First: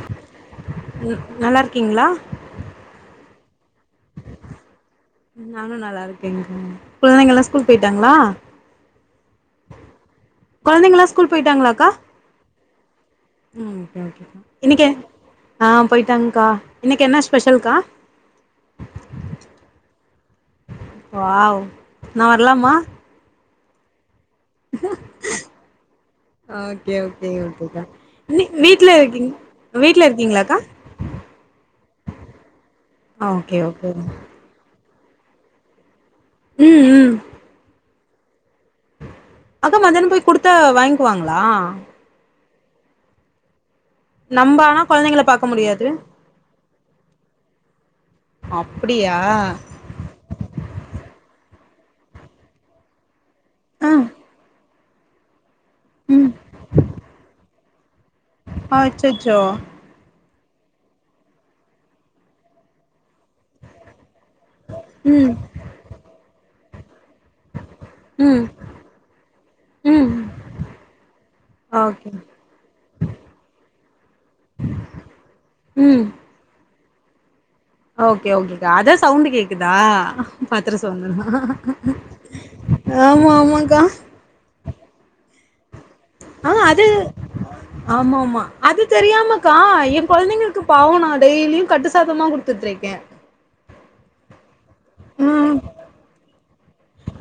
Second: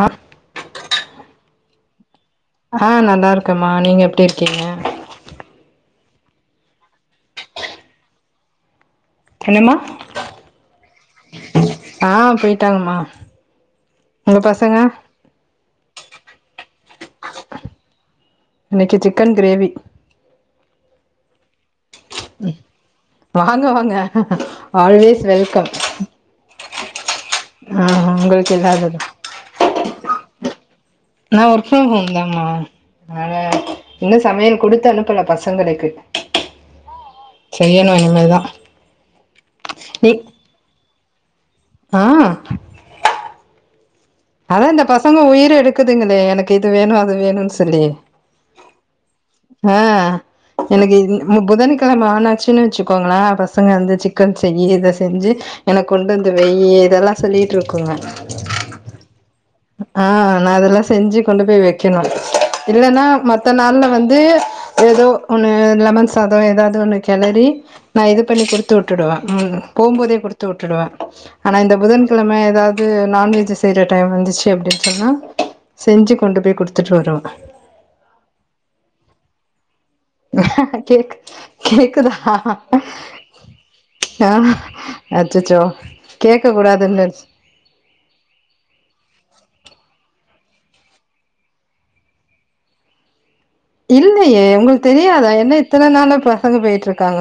ஆ நல்லா இருக்கீங்களா ஆஹ் நல்லா இருக்கமா நீங்க எப்டி இருக்கீங்க நானு நல்லா இருக்கேங்க கொழந்தைங்க எல்லா ஸ்கூல் போயிட்டாங்களா என்னமா கொழந்தைங்களா ஸ்கூல் போயிட்டாங்களாக்கா ஆஹ போய்ட் டாங்கமா ம் ஓகே ஓகேக்கா இன்னைக்கு ஆ போய்டாங்க்கா இன்னைக்கு என்ன ஸ்பெஷல்கா இன்னைக்கு சிக்கன் கிரேவி வாவ் நா வர்லாமா வாங்க வாங்க ஆல்வேஸ் வெல்கம் ஓகே ஓகே ஓகேக்கா ஆ நீ உங்களுக்கு வீட்ல எல்லாதுதா இருக்கீங்க வீட்ல இருக்கீங்களாக்கா நா ஒர்க் ஃப்ரம் ஹோம் தாமா அதனால ஓகே ஓகே இன்னு சமையல் கொடுத்து அனுப்பல பசங்க பசங்களுக்கு உம் செய்யணு இனிமேல் தா அக்கா மத்தியானம் போய் குடுத்தா வாங்கிக்குவாங்களா ஆ நம்ப அதா ஆனா இந்த கொழந்தைங்கள பசங்க பாக்க உயிர முடியாது எடுக்குதுங்களே எனக்கிது வேணு அது வேணுன் சொல்லி அப்டியா ஆ எனக்கு புதன்கிழம ஆனாச்சின்னு வச்சுக்கோங்களே பசங்க ஆ வந்து சிக்கன் செய் இத செய் செஞ்சு எனக்கு ம் கொண்டுந்து வையு இதெல்லா சொல்லிட்டுருக்குங்க ஆ அச்சச்சோ ஆ நா இதெல்லா செஞ்சு கொண்டு போய் வைக்கணும் இல்லன்னா மத்த நால்ல வந்து ஏதோ ம் ஒண்ணு லெமன் சாதோ ஏதாவது ஒண்ணு கெலரி நா இது ம் பண்ணி குடுத்து விட்டுடுவ உம் ம் போம்போதே குடுத்து விட்டுடுவ ஆனா இந்த ஓகே புதன்கிழம ஏதாவது நான்வெஜ் செய்ற டைம் வந்துச்சு அப்டின்னு சொன்னா ம் செஞ்சு கொண்டு போய் குடுத்துட்டு வருவ ஓகே ஓகேக்கா அதா சவுண்டு கேக்குதா பாத்திரம் கேக் சவுண்ட்லா ஆமா ஆமாக்கா ஆஹ் அச்சசோ ஆ அது ஆமாமா அது தெரியாமக்கா என் கொழந்தைங்களுக்கு பாவோ நா டெய்லியும் கட்டுசாதமா குடுத்துட்டு இருக்கே இல்லையே உங்களுக்கு தெரியாதா ம் என்ன இத்தன நாளா பசங்க போயிட்ருக்காங்க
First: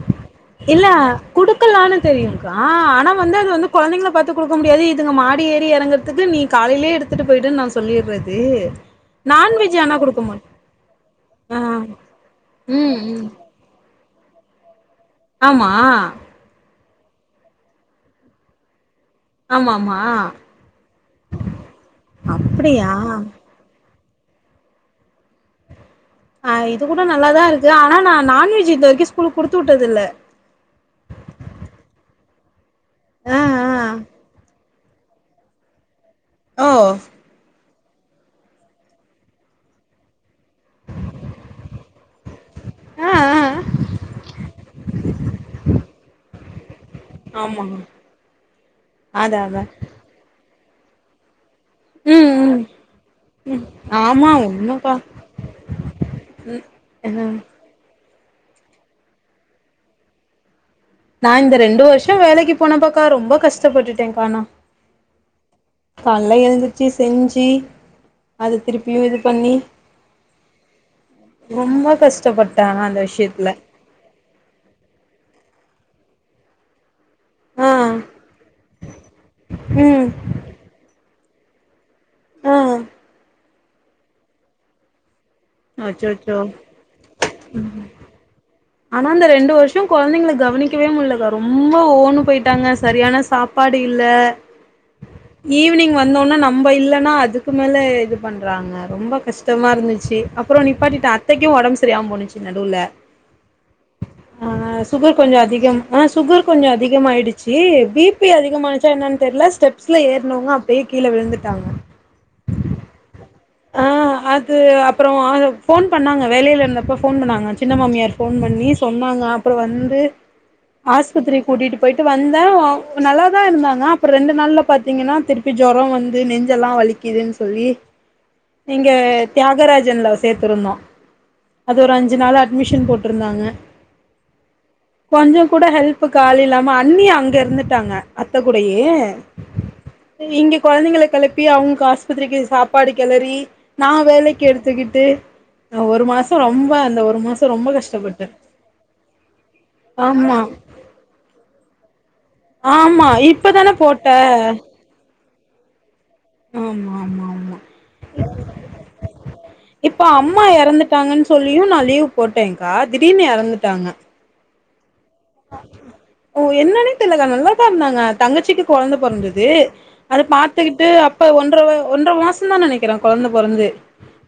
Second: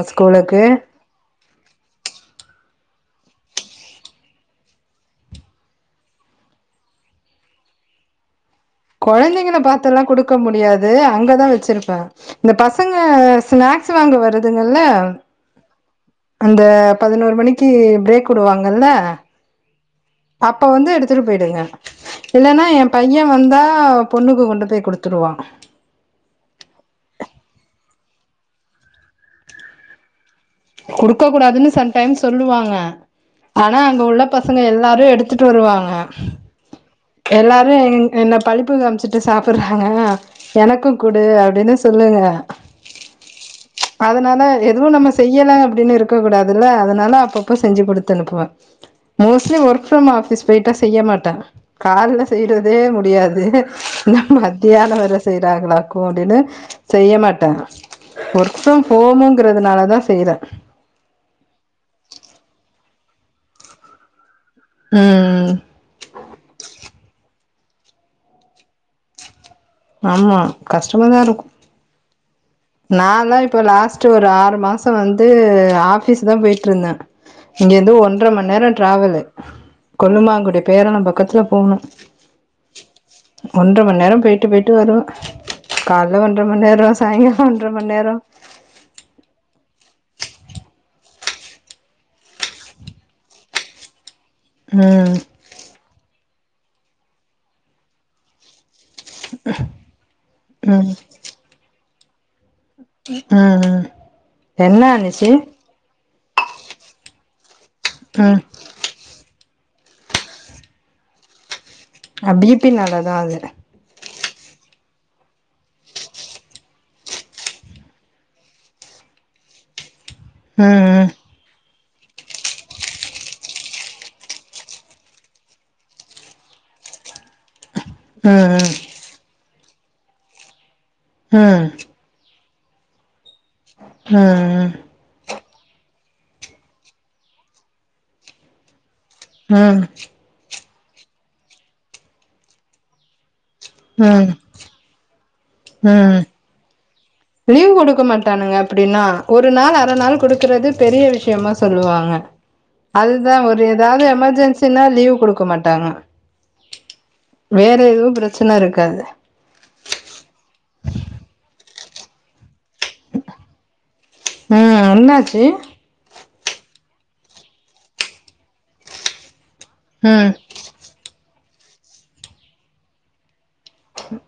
இல்ல குடுக்கலானு தெரியுக்கா ஆனா வந்து அது வந்து கொழந்தைங்கள பாத்து குடுக்க முடியாது இதுங்க மாடி ஏறி எறங்கறதுக்கு நீ காலையிலயே எடுத்துட்டு போய்ட்டன்னு நான் சொல்லிட்றது கொழந்தைங்கள பாத்தெல்லா குடுக்க முடியாது அங்கதா ஆ வெச்சிருப்பே இந்த பசங்க ம் ம் ஸ்நாக்ஸ் வாங்க வருதுங்கல்ல ஆமா அந்த பதினொரு மணிக்கு பிரேக் விடுவாங்கல்ல ஆமாமா அப்ப வந்து எடுத்துட்டு போயிடுங்க இல்லன்னா அப்படியா என் பையன் வந்தா பொண்ணுக்கு கொண்டு போய் குடுத்துருவான் ஆ இது கூட நல்ல தா இருக்கு ஆனா நா நான்வெஜ் இது வரைக்கு ஸ்கூலுக்கு குடுத்து விட்டது இல்ல குடுக்க கூடாதுன்னு சம்டைம்ஸ் சொல்லுவாங்க ஆ ஆனா அங்க ஆ உள்ள பசங்க எல்லாரு எடுத் துட்டு வருவாங்க ஓ எல்லாரு எங் என்ன பளிப்பு காம்ச்சிட்டு சாப்பறாங்க எனக்கும் குடு அப்டின்னு சொல்லுங்க ஆ ஆ அதனால எதுவு நம்ம செய்யல அப்டின்னு இருக்க கூடாது தில்ல அதனால அப்பப்ப ஆமா செஞ்சு குடுத்து அனுப்புவே அதா மோஸ்ட்லி அதா ஒர் க் ஃப்ரம் ஆஃபீஸ் போயிட்டா செய்ய மாட்ட கால்ல ம் ம் செய்யறதே முடியாது ம் இதுல ஆமா உண்மப்பா மதியானம் வேற செய்யறாங்களாக்கோ அப்டின்னு செய்ய மாட்ட ஒர்க் ஃப்ரம் ஹோம்ங்கிறதுனால தா செய்ற நா இந்த ரெண்டு வருஷோ வேலைக்கு போனப்பக்கா ரொம்ப கஷ்டப்பட்டுட்டேக்கா னா ம் கால்ல எழ்ந்திரிச்சி செஞ்சி அத திருப்பியு இது பண்ணி ஆமா கஷ்டமாதா இருக்கு ரொம்ப கஷ்டப்பட்ட ஆனா அந்த நான்லா விஷயத்துல இப்போ லாஸ்ட்டு ஒரு ஆறு மாசோ வந்து ஆஃபிஸ் தா போய்ட்டு இருந்த ஆ இங்க இருந்து ஒன்ர மண் நேரோ ட்ராவலு ம் கொல்லுமாங்குடி பேரணபக் க்கத்துல போனு அ ஒன்ற மண் நேரோ போய்ட்டு போய்ட்டு வருவ கால்ல ஒன்ற மண் நேரோ சாய்ங்கா ம் ஆனா அந்த ரெண்டு வருஷோ கொழந்தைங்கள கவனிக்கவே முடியலக்கா ரொம்ப ஓன்னு போயிட்டாங்க சரியான சாப் பாடு இல்ல ம் ஈவினிங் வந்தோனா நம்ம இல்லன்னா அதுக்கு மேல இது பண்றாங்க ரொம்ப கஷ்டமா இருந்துச்சு அப்பறோ ம் நிப்பாட்டிட்ட அத்தைக்கு ஒடம்பு சரியாம போனுச்சு நடுவுல ம் ம் அதலா என்ன சுகர் ஆனுச்சு கொஞ்ச அதிகம் ஆ சுகர் கொஞ்ச அதிகமாயிடுச்சு பி பி ம் அதிகமா ச என்னன்னு தெர்ல ஸ்டெப்ஸ்ல ஏற்னவங்க அப்டே கீழ விழுந்துட்டாங்க ஆ பி பி நாலா தா அது ஆ அது அப் அப்றோ ஃபோன் பண்ணாங்க வேலையில இருந்தப்ப ஃபோன் பண்ணாங்க சின்ன மாமியார் ஃபோன் பண்ணி சொன்னாங்க அப்பறோ வந்து ம் ஆஸ்பத்திரி கூட்டிட்டு போய்ட்டு வந்த நல்லாதா இருந்தாங்க அப்பறோ ரெண்டு நாள்ல பாத்தீங்கன்னா திருப்பி ஜொரோ வந்து நெஞ்செல்லா வலி கிதுன்னு சொல்லி ம் இங்க தியாகராஜன்ல சேத்திருந்தோ ம் ம் அது ஒரு அஞ் சு நாளா அட்மிஷன் போட்ருந்தாங்க ம் கொஞ்சோ கூட ஹெல்ப்க்கு ஆள் இல்லாம அண்ணி அங்க இருந்துட்டாங்க அத்த கூடயே அ இங்க கொழந்தைங்கள கெளப்பி அவ்ங்கு ஆஸ்பத்திரிக்கு சாப்பாடு கெளறி நா ம் வேலைக்கு எடுத் துக்கிட்டு ஒரு ம் ம் மாசோ ரொம்ப அந்த ஒரு மாசோ ரொம்ப லீவ் குடுக்க கஷ்டப்பட்டே மாட்டானுங்க அப்டின்னா ஒரு நாள் அர நாள் ஆமா குடுக்குற து பெரிய விஷயமா சொல்லுவாங்க ஆமா அதுதா ஒரு இப்பதான எதாவது போட்ட எமர்ஜென்சினா லீவ் குடுக்க மாட்டாங்க ஆமா ஆமா ஆமா வேற எதும் பிரச்சன இருக்காது இப்ப அம்மா எறந்துட்டாங்கன்னு சொல்லியு நா லீவ் போட்டேன்கா திடீர்னு எறந்துட்டாங்க அ அன்னாச்சி ஓ என்னன்னே தெரிலகா நல்லாதா இருந்தாங்க தங்கச்சிக்கு கொழந்த பொறந்தது அத ம் பாத்துக்கிட் அப்ப ஒன்ற ஒன்ற மாசந்தா நெனைக்கிறே கொழந்த பொறந்து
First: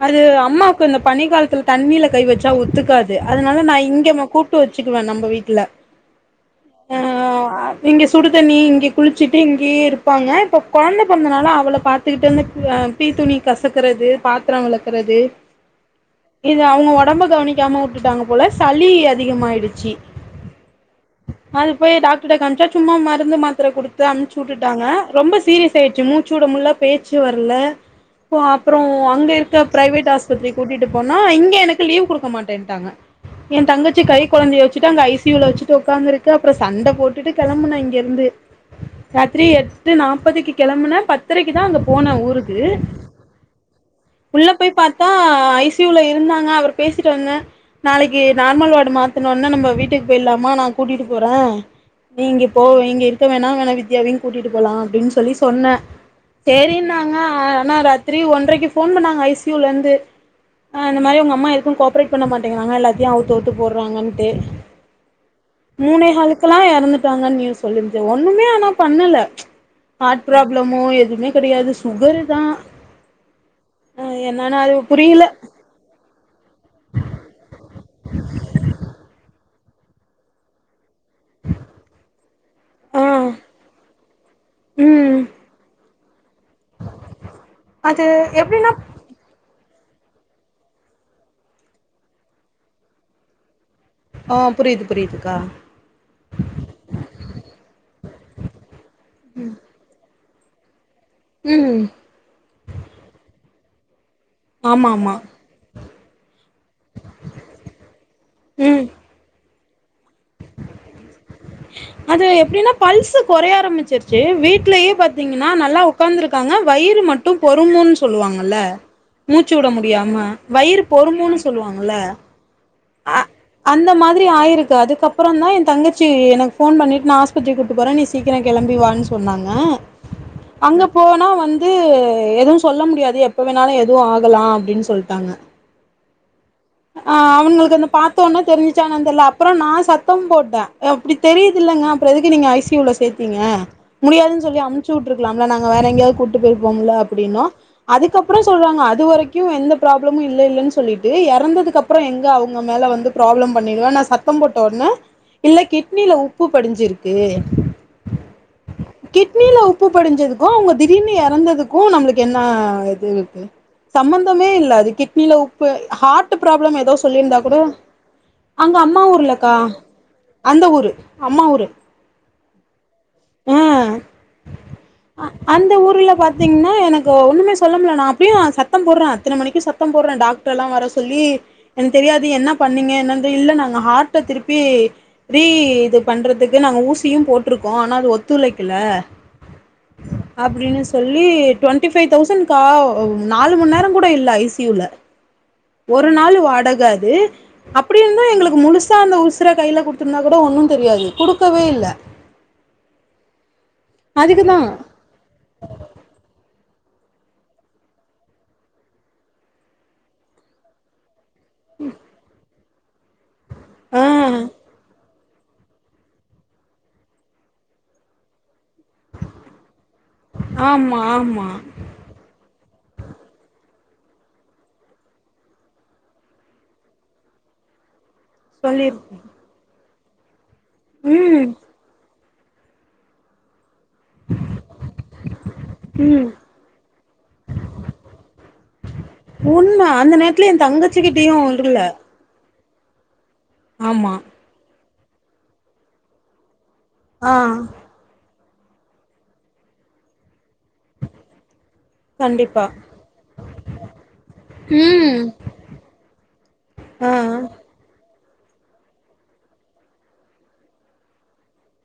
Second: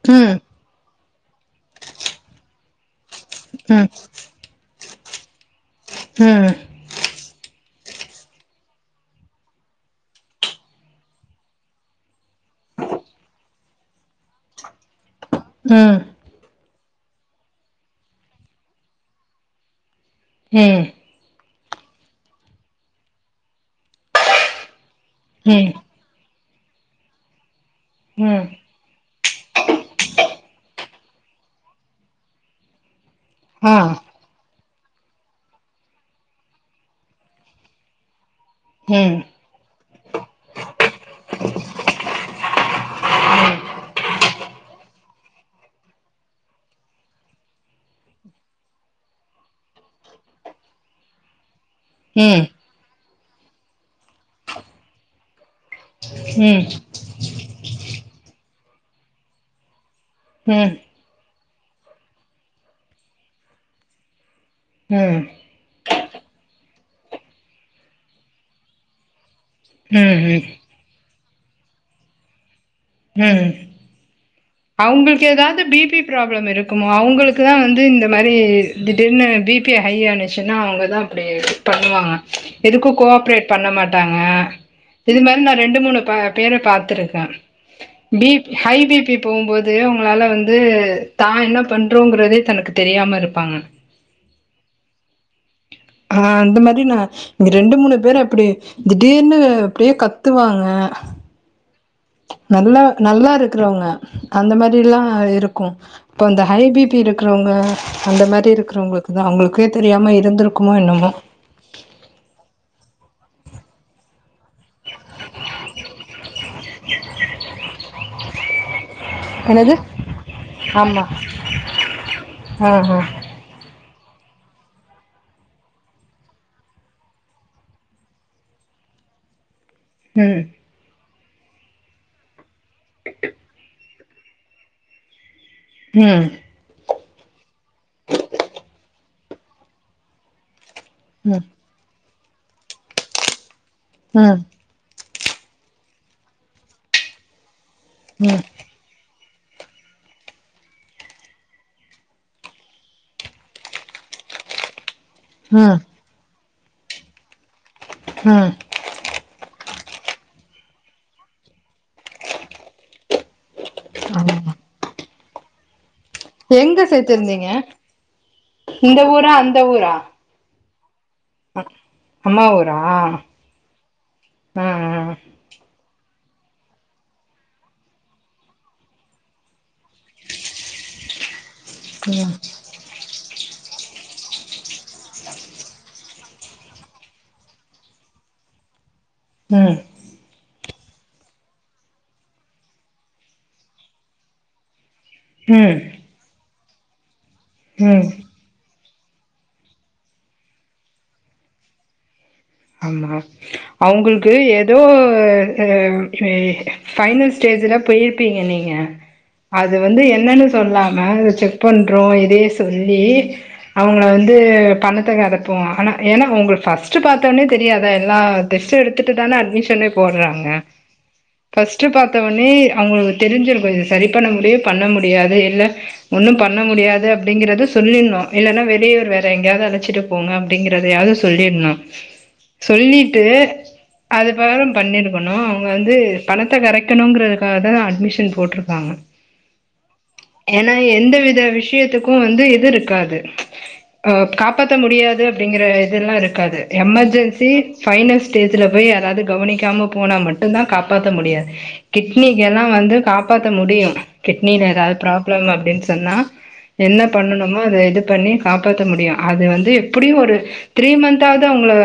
அது ம் அம்மா ப்ப இந்த பனிக்காலத்தில தண்ணில கை வச்சா ஒத்துக்காது அதனால நா ம் இங்க கூப் ட்டு வச்சுக்குவே நம்ம வீட்ல ம் ஆ இங்க சுடுதண்ணி இங்க குளிச்சிட்டு இங்கேயே இருப்பாங்க இப்ப கொழந்த பொறந்தனால அவள பாத் பாத்துகிட்டோ எனக்கு அ பீ துணி கசக்குறது பாத்ரோ வெளக்குறது ம் இது அவுங்க ஒடம்ப கவனிக்காம உட்டுட்டாங்க போல சளி அதிகமாயிடுச்சி ம் அதுக்கு போய் டாக்டர்ட காமிச்சா சும்மா மருந்து மாத்திர குடுத்து அம்ச்சு வுட்டுட்டாங்க ரொம்ப ம் சீரியஸ் ஆயிட்ச்சு மூச்சு வுட முல்ல பேச்சு வரல ஓ அப் ம் அப்றோ அங்க இருக்குற பிரைவேட் ஆஸ்பத்திரி கூட்டிட்டு போனா இங்க எனக்கு லீவ் குடுக்க மாட்டேன்டாங்க எ ஆ தங்கச்சி கை கொழந்தைய வச்சுட்டு அங்க ஐ சி யுல வச்சுட் டு ஒக்காந்துருக்கு அப்றோ சண்ட போட்டுட்டு கெளம்புனே இங்க இருந்து ம் த்ரி எட்டு நாப்பதுக்கு கெளம்புனே பத்தரைக்குதா அங்க போனே ஊருக்கு உள்ள போய் பாத்தா ஐ சி யுல இருந்தாங்க அவர் பேசிட்டு வந்தே நாளைக்கு நார்மல் வார்டுக்கு மாத்துனொன்ன நம்ம வீட்டுக்கு போயிட்லா அம்மா நா கூட்டிட்டு போறே நீ ம் இங்க ம் போ இங்க இரு இப்ப வேணா வேணா வித்யாவையு கூட்டிட்டு போலா அப்டின் சொல்லி சொன்னே ம் சேரி நா ஆனா ஆனா ராத்திரி ஒன்றைக்கு போன் பண்ணாங்க ஐ சி யுல இந்து ம் ஆ இந்த மாரி உங்க அம்மா எதுக்கு கோப்ரேட் பண்ண மாட்டேங்குறாங்க எல்லாத்தயு அவுத்தவுத்து போட்றாங்கன்ட்டு ம் மூணே காலுக்கெல்லா எறந்துட்டாங்கன் நியூஸ் சொல்லிர்ந்து ஒன்னுமே ஆனா பண்ணல ஹார்ட் ம் ப்ராப்ளம் மு எதுவுமே கெடயாது சுகரு தா ம் அ என்னண்ணா இது அவுங்ளுக்கு ஏதாது பி பி ப்ராப்ளம் இருக்குமோ அவங்களுக்குதா வந்து இந்த மாரி திடீர்னு பி பி ஹய்யா இருந்துச்சுன்னா அவங்கதா அப்டியே பண்ணுவாங்க எதுக்கு கோ ஆ ஆப்ரேட் பண்ண மாட்டாங்க இது ம் மாரி நா ரெண்டு மூணு ப பேர பாத்திருக்கே அது பிப் எப்டின்னா ஹை பி பி தூங்குபோம்போது அவங்களால வந்து தா என்ன பண்றோங்குறதே தனக்கு தெரியாம இருப்பாங்க ஆ புரிது புரிதுக்கா ஆ அந்த மாரி நா இங்க ரெண்டு மூணு பேரு அப்டி திடீர்னு அப்டே கத்துவாங்க ம் நல்லா நல்லா இருக்குறவங்க அந்த ஆமா மாரில்லா ஆமா இருக்கு இப்போ அந்த ஹை பி பி இருக்குறவங்க அந்த மாரி ம் இருக்குறவங்க அது அவுங்களுக்கே தெரியாம இருந்திருக்குமோ என்னமோ அது எப்டின்னா பல்ஸ் கொறைய ஆரம்பிச்சிருச்சு வீட்லயே பாத்தீங்கன்னா நல்லா உ உக்காந்துருக்காங்க வயிறு மட்டு பொறுமுன் சொல்லுவாங்கள்ல மூச்சு விட என்னது முடியாம வயிறு பொறுமுன் சொல்லுவாங்கல ஆஹா அந்த மாதிரி ஆயிருக்கு அதுக்கப்புறந்தா எ தங்கச்சி எனக்கு ஃபோன் பண்ணிட் நா ஹாஸ் பத்திரி கூப்ட்டு போறே நீ சீக்கிரோ கிெளம்பிவான் சொன்னாங்க ம் அங்க போனா வந்து எதுவு சொல்ல முடியாது எப்ப வேணாலு எதுவு ஆகலா அப்டின் சொல்ட்டாங்க ம் ஆ அவனுங்களுக்கு அது பாத்த உட்னே தெரிஞ்சுச்சா என்னன் தெர்ல அப்புறோ நா சத்தம் போட்டே அப்டி ம் ம் தெரியுதில்லங்க அப்றோ எதுக்கு நீங்க ஐ சி யூல சேத்தீங்க முடியாதுன் ம் சொல்லி அமிச் சி விட்ருக்கலாம் இல்ல நாங்க வேற எங்கயாவது கூட்டு போயிருப்போம்ல அப்படின்னோ அதுக்கப்றோ சொல்றாங்க அது வரைக் கு எந்த ப்ராப்ளமு இல்ல இல்லன் சொல்லிட்டு எறந்த எறந்ததுக்கு அப்புறோ எங்க அவுங்க மேல வந்து ப்ராப்ளம் பண்ணிடுவே நான் சத்தம் போட்ட உட்னே இல்ல கிட் ம் கிட்னில உப்பு படிஞ்சிருக்கு ம் கிட்னில உப்பு படிஞ்சதுக்கு அவுங்கோ திடீர்னு எறந்ததுக்கு நம்மளுக்கு என்ன இது இருக்கு ஆமா சம்பந்தமே இல்ல அது கிட்னில உப்பு ஹார் ட் ப்ராப்ளம் எங்க எதோ சொல்லியிருந்தா சேத்திருந்தீங்க கூட அங்க இந்த அம்மா ஊரா ஊர்லக்கா அந்த ஊரா அந்த ஊரு அம்மா ஊரு அ- அம்மா ஊரா ஆ ம்ம் அந்த ஊர்ல பாத்தீங்கன்னா எனக்கு ஒண்ணுமே சொல்ல முல்ல நா அப்டியே சத்தோ போடுறே அத்தன மணிக்கு சத்த சத்தோ போடுறே டாக்டர் எல்லா வர சொல்லி எனக்கு தெரியாது ம் என்ன பண்ணீங்க என்னன்ற இல்ல நாங்க ஹார்ட்ட திருப்பி ரீ இது பண்றதுக்கு நாங்க ஊசியு போட்ருக்கோ ஆனா அது ஒத்துழைக்கல ம் அப்டின்னு சொல்லி ட்வெண்ட்டி ஃபைவ் தௌசண்ட்க்கா நாலு மண் நேரோ கூட இல்ல ஐ சி யுல [unintelligible] ம் ஒரு நாள் வாடக அது ம் அப்டி ம் இருந்து எங்களுக்கு முழுச சா அந்த உசுர கையில குடுத்திரிந்தா கூட ஒன்னு தெரியாது குடுக்கவே இல்ல ஆமா அவூங்களுக்கு அதுக்குதா ஏதோ சேரி ஃபைனல் ஸ்டேஜ்ல போயிருப்பீங்க நீங்க அது வந்து என்னன்னு சொல்லாம செக் பண்றோ இதயே சொல்லி ஆ அவுங்க வந்து பணத்த கறக் போ ஏனா உங்களுக்கு ஃபர்ஸ்ட் பாத்த ஒன்னே தெரியாத எல்லா டெஸ்ட் எடுத் த்ட்டு தானே அட்மிஷனே போடுறாங்க ஆமா ஆமா ஃபர்ஸ்ட் வெச்சு பாத்தவொன்னே அவுங்களுக்கு தெரிஞ்சிருக்கு இது சரி பண்ண முடியு பண்ண முடியாது இல்ல ஒன்னு பண்ண முடியாது அப்டிங்கிறத சொல்லின்ணு இல்லன்னா வெளியூர் சொல்லிருக்கே வேற எங்கயாவுது அழைச்சிட்டு போங்க அப்பங்காறதையாவுது ம் சொல்லிற்ணு சொல்லிட்டு அது [unintelligible] பண்ணிருக்கணு அவுங்க வந்து ம் பணத்த கரக்கணுங்கிறதுக்காக தா அட்மிஷன் போட்டுருக்காங்க உண்ம அந்த நேர்த் ஏன்னா எந்த வித விஷயத்துக்கு இப்ப வந்து இது இருக்காது ஆமா காப்பாத்த முடியாது அப்டிங்கிற இதெல்லா இருக்காது ஆ எமர்ஜென்சி ஃபைனல் ஸ்டேஜ்ல போய் யாராது கவனிக்காம போனா மட்டுந் தா காப்பாத்த முடியாது கிட்னிக்கு எல்லா கண்டிப்பா வந்து காப்பாத்த முடியு கிட்னில எதா ம் ப்ராப்ளம் அப்டின்னு சொன்னா என்ன ஆ பண்ணனுமோ அத இது பண்ணி காப்பாத்த முடியு அது வந்து எப்புடியு ஒரு த்ரீ மந்த்தாவது அவுங்கள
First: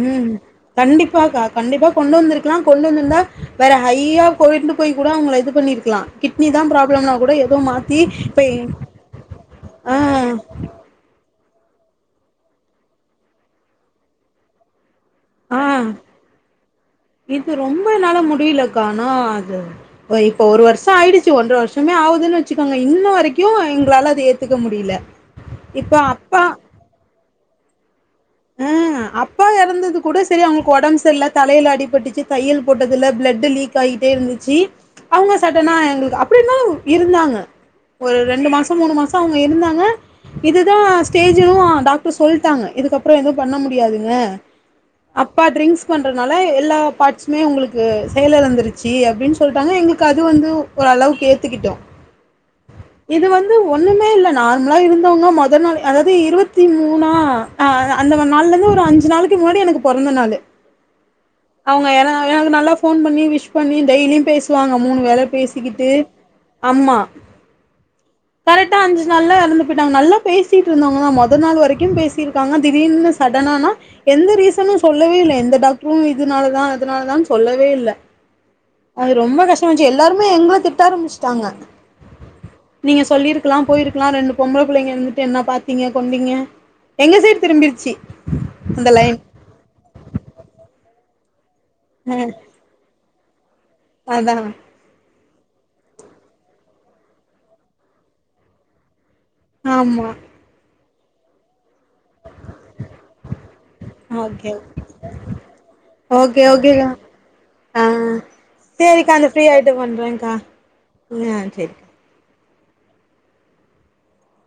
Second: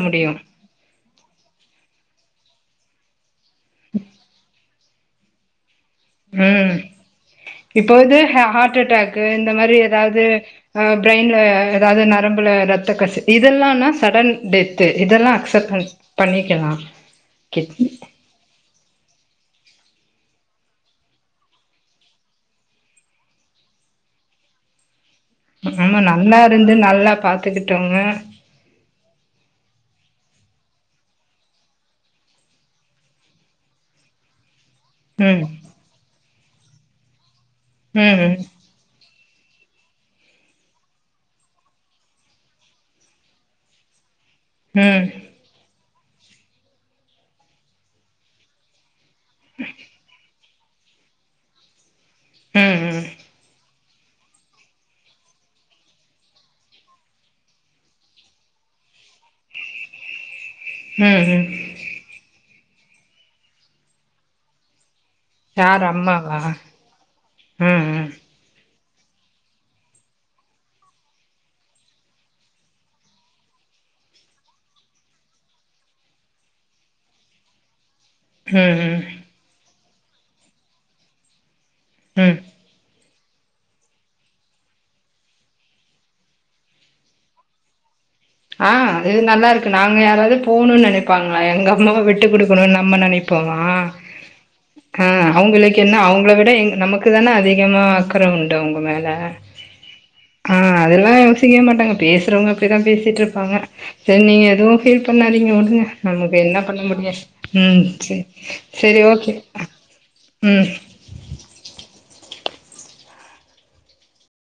ம் கண்டிப்பாக்கா கண்டிப்பா கொண்டு வந்திருக்குலா கொண்டு வந்திருந்தா வேற ஹையா கோய்ண்டு போய் கூட அவூங்கள இது பண்ணிருக்கலா கிட்னி தா ம் ப்ராப்ளம்னா கூட ஏதோ மாத்தி இப்போது ஹ இப்ப ஹார்ட் அட்டாக்கு இந்த மாரி ஆ எதாவுது அ பிரெயின்ல எதாவூது நரம்புல ரத்த கசிவு இதெல்லானா சடன் டெத்து இதெல்லா ஆ சப்பன் பண்ணிக்கலா இது ரொம்ப கிட்னி என்னால முடில கானோ அது இப்ப ஒரு வருஷோ ஆயிடுச்சு ஒன்ற வருஷமே ஆவுதுன்னு வச்சுக்கோங்க இன்ன வரிக்கு எங்களால அது ஏத் துக்க முடில ஆமா நல்லா இருந்து நல்லா பாத்துக்கிட்டவங்க ம் அப்பா அப்பா எறந்தது கூட சரி அவுங்களுக்கு ஒடம்ப சரியல்ல தலையையில அடிபட்டுச்சு தையல் போட்டதுல பிளட் லீக் ஆகிட்டே இருந்துச்சு அவுங்க ம் சடனா எங்களுக்கு அப்டின்னு தா இருந்தாங்க ம் ஒரு ம் ரெண்டு மாசோ அப்ப மூனு மாசொ அவுங்க இருந்தாங்க இதுதா ஸ்டேஜு டாக்ட்ரு சொல்ட்டாங்க இதுக்கப் ப்றோ எதுவு பண்ண முடியாதுங்க ம் அப்பா ட்ரிங்ஸ் பண்றதுனால எல்லா பாட்ஸுமே உங்களுக்கு செயல் எழந்துருச்சி அப்டின் சொல்ட்டாங்க எங்களுக்கு அது வந்து ஒரு அளவுக்கு ஏத்துக்கிட்டோ ம் ம் இது வந்து ஒன்னுமே இல்ல நார்மலா இருந்தவுங்க மோத நாள் அதாவ்து இருபத்தி மூனா அ அதா அந்த நாள்ல இர்ந்து ஒரு அஞ்சு நாளுக்கு முன்னாடி எனக்கு பொறந்த நாளு ம் ம் அவுங்க என எனக்கு நல்லா ஃபோன் பண்ணி விஷ் பண்ணி டெய்லியு பேசுவாங்க மூனு வேல யார் பேசிக்கிட்டு அம்மாவா அம்மா ம் ம் கரெட்டா அஞ்சு நாள்ல எறந்து பொயிட்டாங்க நல்லா பேசிட்டு இருந்தவுங்க தா மொத நாள் வரைக்கு பேசிருக்காங்க திடீர்னு சடனானா எந்த ரீசனு சொல்லவே இல்ல எந்த டாக்ட்ரு இதனாலதா அதனால தான் சொல்லவே இல்ல ம் ம் அது ரொம்ப கஷ்டமா இஞ்ச்சு எல்லாருமே எங்கள திட்ட ஆரம்பிச்ட்டாங்க ம் நீங்க சொல்லிருக்கலா போயிருக்கலா ரெண்டு பொம்பள புள்ளைங்க இருந்துட்டு என்ன பாத்தீங்க கொண்டீங்க எங்க சைட் திரும்பிருச்சி ஆ இது நல்லா இருக்கு நாங்க யாராவது போணுன் நெனைப்பாங்ளா எங்க அம்மாவ விட்டு அ குடு [unintelligible] நம்ம நெனைப்போமா அதா அ அவுங்களுக் என்ன அவுங்கள விட எங் நமக்கு தான அதிகமா அக்கற உண்டு அவுங்க மேல ஆமா அ அதெல்லா யோசிக்கவே மாட்டாங்க பேச் சுரவுங்க அப்டிதா பேசி சிட்ருப்பாங்க செரி நீங்க ஓகே எதுவு ஃபீல் பண்ணாதீங்க உடுங்க நம்ம வேற ஓகே என்னா பண்ண ஓகேக்கா முடியு ம் ஆ செர் சேரிக்கா அந்த ஃப்ரீ ஆயிட்டு பண்றேங்கா ம் ஆ செரி